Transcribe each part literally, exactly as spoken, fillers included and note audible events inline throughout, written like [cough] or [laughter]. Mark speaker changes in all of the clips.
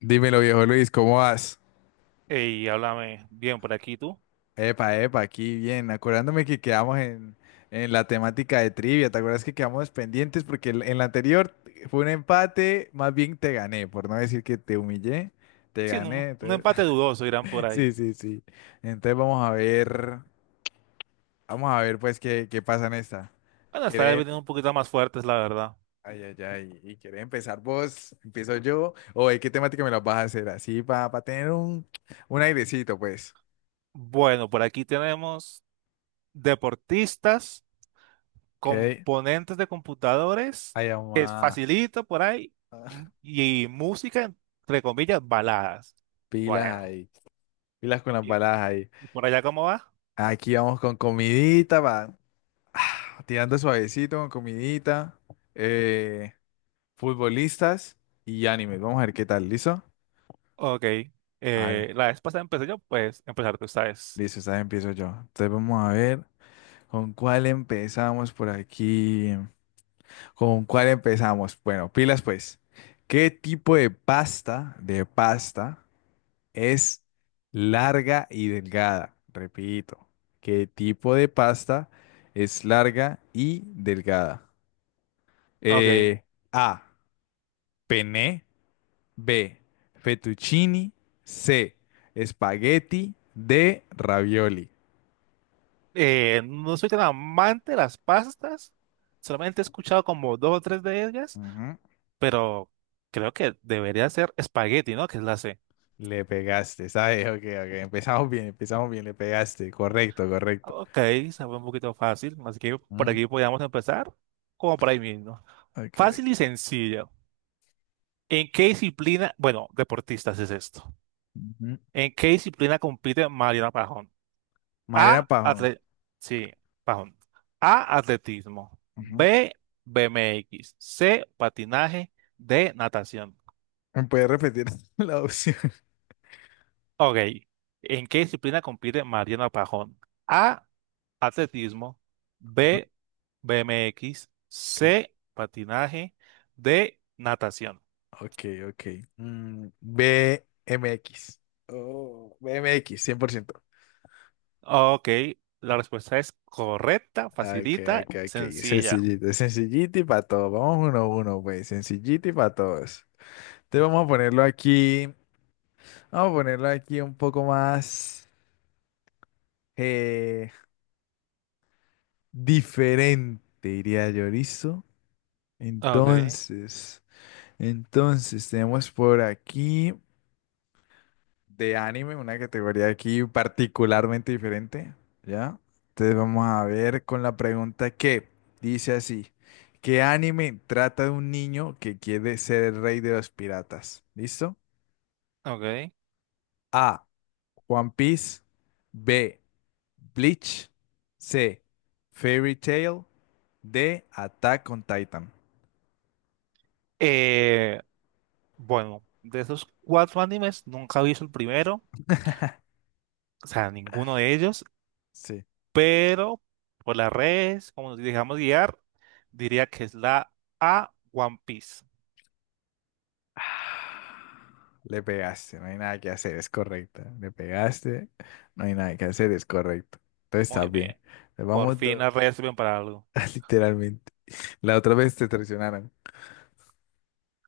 Speaker 1: Dímelo, viejo Luis, ¿cómo vas?
Speaker 2: Y háblame bien por aquí tú.
Speaker 1: Epa, epa, aquí bien. Acordándome que quedamos en, en la temática de trivia. ¿Te acuerdas que quedamos pendientes? Porque el- en la anterior fue un empate, más bien te gané, por no decir que te humillé, te
Speaker 2: Sí, un,
Speaker 1: gané.
Speaker 2: un
Speaker 1: entonces-
Speaker 2: empate dudoso irán por
Speaker 1: [laughs]
Speaker 2: ahí.
Speaker 1: Sí, sí, sí. Entonces vamos a ver, vamos a ver pues qué, qué pasa en esta.
Speaker 2: Bueno, esta vez
Speaker 1: ¿Querés?
Speaker 2: vienen un poquito más fuertes, la verdad.
Speaker 1: Ay, ay, ay. ¿Y querés empezar vos? ¿Empiezo yo? ¿O de qué temática me la vas a hacer? Así para tener un, un airecito, pues.
Speaker 2: Bueno, por aquí tenemos deportistas,
Speaker 1: Ok.
Speaker 2: componentes de computadores,
Speaker 1: Ay,
Speaker 2: es
Speaker 1: mamá.
Speaker 2: facilito por ahí, m- y música, entre comillas, baladas.
Speaker 1: Pilas
Speaker 2: Bueno,
Speaker 1: ahí, pilas con las
Speaker 2: ¿y
Speaker 1: balas ahí.
Speaker 2: y por allá cómo va?
Speaker 1: Aquí vamos con comidita, va. [sighs] ah, tirando suavecito con comidita. eh, futbolistas y animes. Vamos a ver qué tal, ¿listo?
Speaker 2: Ok.
Speaker 1: Vale,
Speaker 2: Eh, la vez pasada empecé yo, pues empezar tú, ¿sabes?
Speaker 1: listo, esta vez empiezo yo. Entonces vamos a ver con cuál empezamos por aquí. ¿Con cuál empezamos? Bueno, pilas pues. ¿Qué tipo de pasta, de pasta es larga y delgada? Repito, ¿qué tipo de pasta es larga y delgada?
Speaker 2: Ok.
Speaker 1: Eh, A. Penne. B. Fettuccini. C. Espagueti. D. Ravioli.
Speaker 2: Eh, no soy tan amante de las pastas, solamente he escuchado como dos o tres de ellas,
Speaker 1: Ujú.
Speaker 2: pero creo que debería ser espagueti, ¿no? Que es la C.
Speaker 1: Le pegaste, ¿sabes? Ok, ok. Empezamos bien, empezamos bien. Le pegaste. Correcto, correcto.
Speaker 2: Ok, sabe un poquito fácil, así que por
Speaker 1: Mm,
Speaker 2: aquí podríamos empezar, como por ahí mismo.
Speaker 1: ok, ok.
Speaker 2: Fácil y sencillo. ¿En qué disciplina, bueno, deportistas es esto?
Speaker 1: Ujú.
Speaker 2: ¿En qué disciplina compite Mariana Pajón?
Speaker 1: Mariana
Speaker 2: A,
Speaker 1: Pajón.
Speaker 2: atle- sí, Pajón. A, atletismo.
Speaker 1: Ujú.
Speaker 2: B, BMX. C, patinaje. D, natación.
Speaker 1: ¿Me puede repetir [laughs] la opción?
Speaker 2: Ok, ¿en qué disciplina compite Mariana Pajón? A, atletismo, B, BMX,
Speaker 1: Ok.
Speaker 2: C, patinaje, D, natación.
Speaker 1: Ok, ok. Mm, B M X. Oh, B M X, cien por ciento.
Speaker 2: Ok, la respuesta es correcta,
Speaker 1: Ah, ok,
Speaker 2: facilita,
Speaker 1: ok, ok.
Speaker 2: sencilla.
Speaker 1: Sencillito, sencillito y para todos. Vamos uno a uno, pues. Sencillito y para todos. Entonces vamos a ponerlo aquí. Vamos a ponerlo aquí un poco más eh, diferente, diría yo, ¿listo?
Speaker 2: Ok,
Speaker 1: Entonces, entonces tenemos por aquí de anime, una categoría aquí particularmente diferente, ¿ya? Entonces vamos a ver con la pregunta que dice así, ¿qué anime trata de un niño que quiere ser el rey de los piratas? ¿Listo?
Speaker 2: ok.
Speaker 1: A, One Piece, B, Bleach, C, Fairy Tail, D, Attack on Titan.
Speaker 2: Eh, bueno, de esos cuatro animes nunca he visto el primero, o sea, ninguno de ellos,
Speaker 1: Sí.
Speaker 2: pero por las redes, como nos dejamos guiar, diría que es la A, One Piece.
Speaker 1: Le pegaste, no hay nada que hacer, es correcta. Le pegaste, no hay nada que hacer, es correcto. Entonces está
Speaker 2: Muy bien.
Speaker 1: bien. Le
Speaker 2: Por
Speaker 1: vamos
Speaker 2: fin
Speaker 1: dos,
Speaker 2: las redes sirven para algo.
Speaker 1: [laughs] literalmente. La otra vez te traicionaron.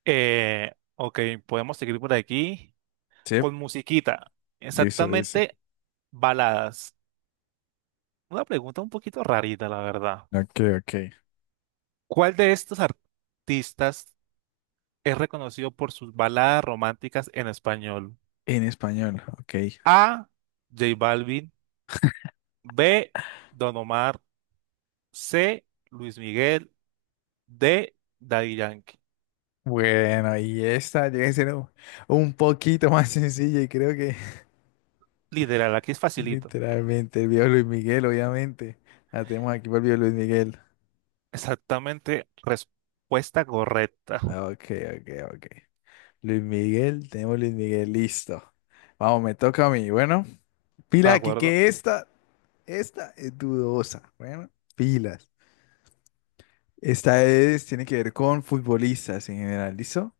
Speaker 2: Eh, ok, podemos seguir por aquí
Speaker 1: Sí,
Speaker 2: con musiquita.
Speaker 1: listo, listo.
Speaker 2: Exactamente, baladas. Una pregunta un poquito rarita, la verdad.
Speaker 1: Ok, ok.
Speaker 2: ¿Cuál de estos artistas es reconocido por sus baladas románticas en español?
Speaker 1: En español, ok.
Speaker 2: A. J Balvin. B. Don Omar. C. Luis Miguel. D. Daddy Yankee.
Speaker 1: Bueno, y esta llega a ser un, un poquito más sencilla y creo que
Speaker 2: Literal, aquí es
Speaker 1: [laughs]
Speaker 2: facilito.
Speaker 1: literalmente el viejo Luis Miguel, obviamente. La tenemos aquí por el viejo Luis Miguel.
Speaker 2: Exactamente, respuesta correcta.
Speaker 1: Ah, ok, ok, ok. Luis Miguel, tenemos Luis Miguel, listo. Vamos, me toca a mí, bueno.
Speaker 2: ¿De
Speaker 1: Pila aquí
Speaker 2: acuerdo?
Speaker 1: que esta, esta es dudosa. Bueno, pilas. Esta es, tiene que ver con futbolistas en general, ¿listo?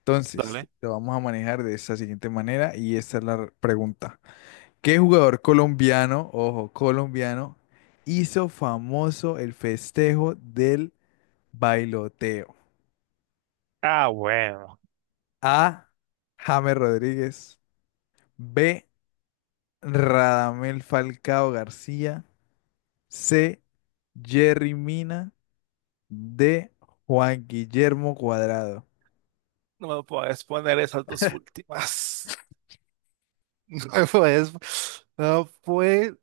Speaker 1: Entonces,
Speaker 2: Dale.
Speaker 1: lo vamos a manejar de esta siguiente manera y esta es la r- pregunta. ¿Qué jugador colombiano, ojo, colombiano, hizo famoso el festejo del bailoteo?
Speaker 2: Ah, bueno.
Speaker 1: A. James Rodríguez. B. Radamel Falcao García. C. Jerry Mina. De Juan Guillermo Cuadrado.
Speaker 2: No me puedes poner esas dos últimas. [laughs] No me puedes. No puede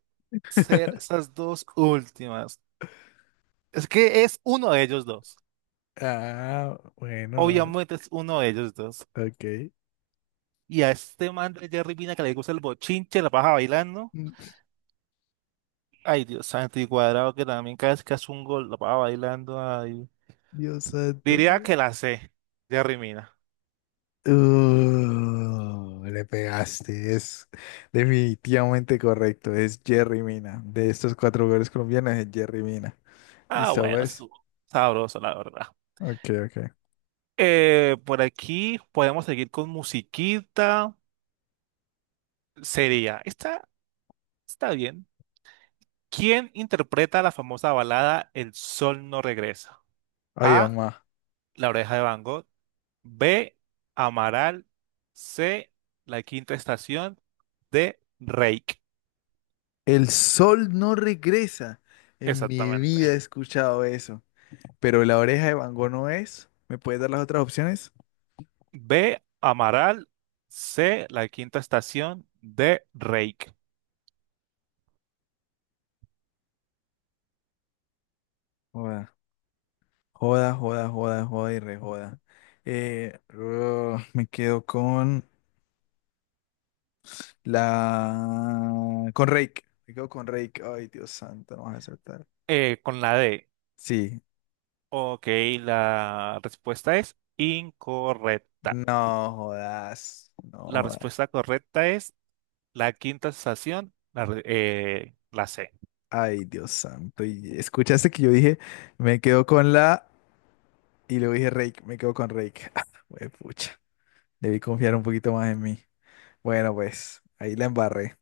Speaker 2: ser esas dos últimas. Es que es uno de ellos dos.
Speaker 1: Ah, bueno, no.
Speaker 2: Obviamente es uno de ellos dos.
Speaker 1: Ok.
Speaker 2: Y a este man de Jerry Mina que le gusta el bochinche, la baja bailando.
Speaker 1: Mm,
Speaker 2: Ay, Dios santo, y cuadrado que también cada vez que hace un gol la baja bailando. Ay.
Speaker 1: Dios
Speaker 2: Diría
Speaker 1: santo.
Speaker 2: que la sé, Jerry Mina.
Speaker 1: Uh, le pegaste. Es definitivamente correcto. Es Jerry Mina. De estos cuatro jugadores colombianos es Jerry Mina. ¿Y
Speaker 2: Ah, bueno,
Speaker 1: sabes?
Speaker 2: estuvo sabroso, la verdad.
Speaker 1: Ok, ok.
Speaker 2: Eh, por aquí podemos seguir con musiquita. sería, está, está bien. ¿Quién interpreta la famosa balada El sol no regresa?
Speaker 1: Ay,
Speaker 2: A.
Speaker 1: mamá.
Speaker 2: La oreja de Van Gogh. B. Amaral. C. La quinta estación. D. Reik.
Speaker 1: El sol no regresa. En mi
Speaker 2: Exactamente.
Speaker 1: vida he escuchado eso. Pero la oreja de Van Gogh no es. ¿Me puedes dar las otras opciones?
Speaker 2: B. Amaral. C. La quinta estación. D. Reik.
Speaker 1: Joda, joda, joda, joda y rejoda. Eh, uh, me quedo con la... Con Rake. Me quedo con Rake. Ay, Dios santo, no vas a acertar.
Speaker 2: Eh, con la D.
Speaker 1: Sí.
Speaker 2: Ok, la respuesta es incorrecta.
Speaker 1: No jodas. No
Speaker 2: La
Speaker 1: jodas.
Speaker 2: respuesta correcta es La quinta estación, la, re- eh, la C.
Speaker 1: Ay, Dios santo. Y escuchaste que yo dije, me quedo con la... Y luego dije Rake. Me quedo con Rake. [laughs] Güey, pucha. Debí confiar un poquito más en mí. Bueno, pues, ahí la embarré.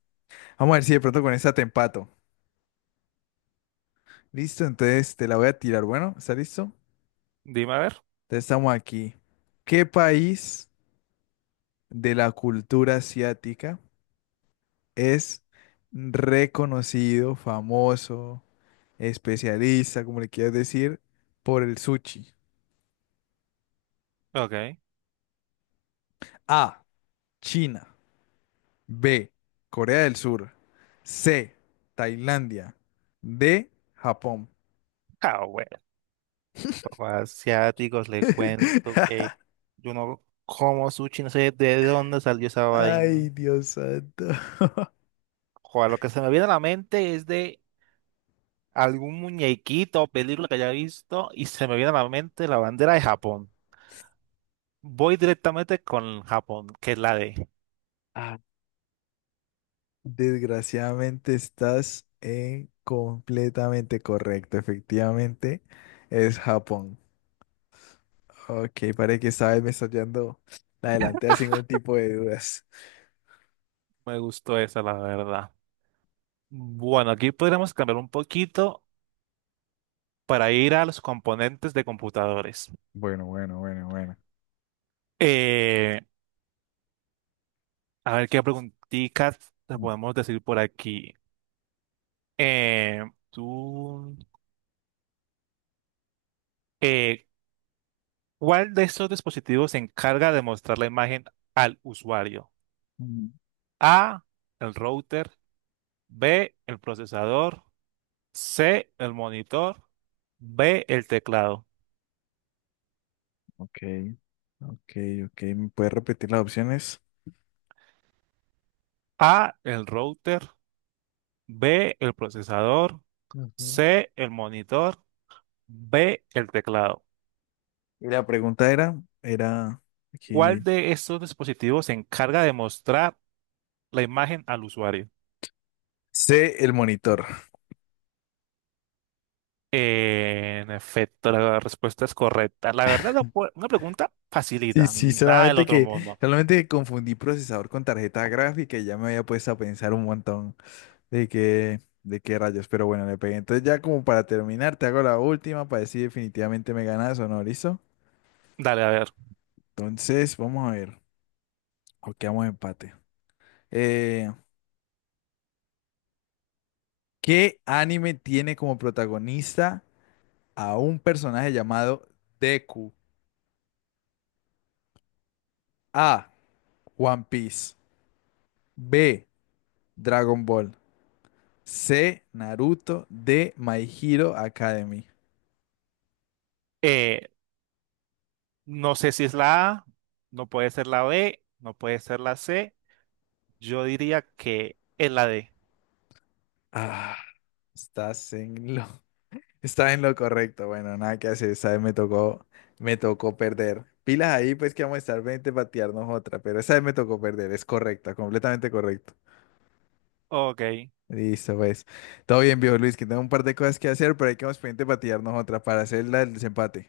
Speaker 1: Vamos a ver si de pronto con esta te empato. Listo, entonces te la voy a tirar. Bueno, ¿está listo?
Speaker 2: Dime a ver.
Speaker 1: Entonces, estamos aquí. ¿Qué país de la cultura asiática es reconocido, famoso, especialista, como le quieras decir, por el sushi?
Speaker 2: Ok.
Speaker 1: A. China. B. Corea del Sur. C. Tailandia. D. Japón.
Speaker 2: Ah, bueno, papá, asiáticos, le cuento que
Speaker 1: [laughs]
Speaker 2: yo no como sushi, no sé de dónde salió esa vaina.
Speaker 1: Ay, Dios santo. [laughs]
Speaker 2: Joder, lo que se me viene a la mente es de algún muñequito o película que haya visto y se me viene a la mente la bandera de Japón. Voy directamente con Japón, que es la D.
Speaker 1: Ah, desgraciadamente estás en completamente correcto. Efectivamente, es Japón. Ok, parece que esta vez me estás llevando la delantera sin ningún tipo de dudas.
Speaker 2: Me gustó esa, la verdad. Bueno, aquí podríamos cambiar un poquito para ir a los componentes de computadores.
Speaker 1: Bueno, bueno, bueno, bueno.
Speaker 2: Eh, a ver qué preguntitas te
Speaker 1: Mm,
Speaker 2: podemos decir por aquí. Eh, tú, eh, ¿Cuál de estos dispositivos se encarga de mostrar la imagen al usuario?
Speaker 1: mm,
Speaker 2: A, el router, B, el procesador, C, el monitor, B, el teclado.
Speaker 1: ok, ok, ok. ¿Me puedes repetir las opciones?
Speaker 2: A, el router, B, el procesador,
Speaker 1: Ujú.
Speaker 2: C, el monitor, B, el teclado.
Speaker 1: Y la pregunta era, era
Speaker 2: ¿Cuál
Speaker 1: aquí.
Speaker 2: de estos dispositivos se encarga de mostrar la imagen al usuario?
Speaker 1: Sé el monitor.
Speaker 2: En efecto, la respuesta es correcta. La verdad, la pu- una pregunta
Speaker 1: Sí,
Speaker 2: facilita,
Speaker 1: sí,
Speaker 2: nada del
Speaker 1: solamente
Speaker 2: otro
Speaker 1: que,
Speaker 2: mundo.
Speaker 1: solamente que confundí procesador con tarjeta gráfica y ya me había puesto a pensar un montón. De qué, de qué rayos, pero bueno, le pegué. Entonces ya como para terminar, te hago la última para decir definitivamente me ganas o no, ¿listo?
Speaker 2: Dale, a ver.
Speaker 1: Entonces, vamos a ver. O quedamos empate. Eh, ¿qué anime tiene como protagonista a un personaje llamado Deku? A. One Piece. B. Dragon Ball. C. Naruto. D. My Hero Academy.
Speaker 2: Eh, no sé si es la A, no puede ser la B, no puede ser la C. Yo diría que es la D.
Speaker 1: Ah, estás en lo Está en lo correcto, bueno, nada que hacer, esta vez me tocó, me tocó perder. Pilas ahí, pues que vamos a estar veinte patearnos otra, pero esa vez me tocó perder, es correcta, completamente correcto.
Speaker 2: Ok,
Speaker 1: Listo, pues. Todo bien, viejo Luis, que tengo un par de cosas que hacer, pero hay que vamos pendiente patearnos otra para hacer la- el desempate.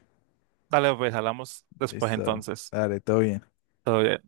Speaker 2: dale, pues hablamos después
Speaker 1: Listo,
Speaker 2: entonces.
Speaker 1: dale, todo bien.
Speaker 2: Todo bien.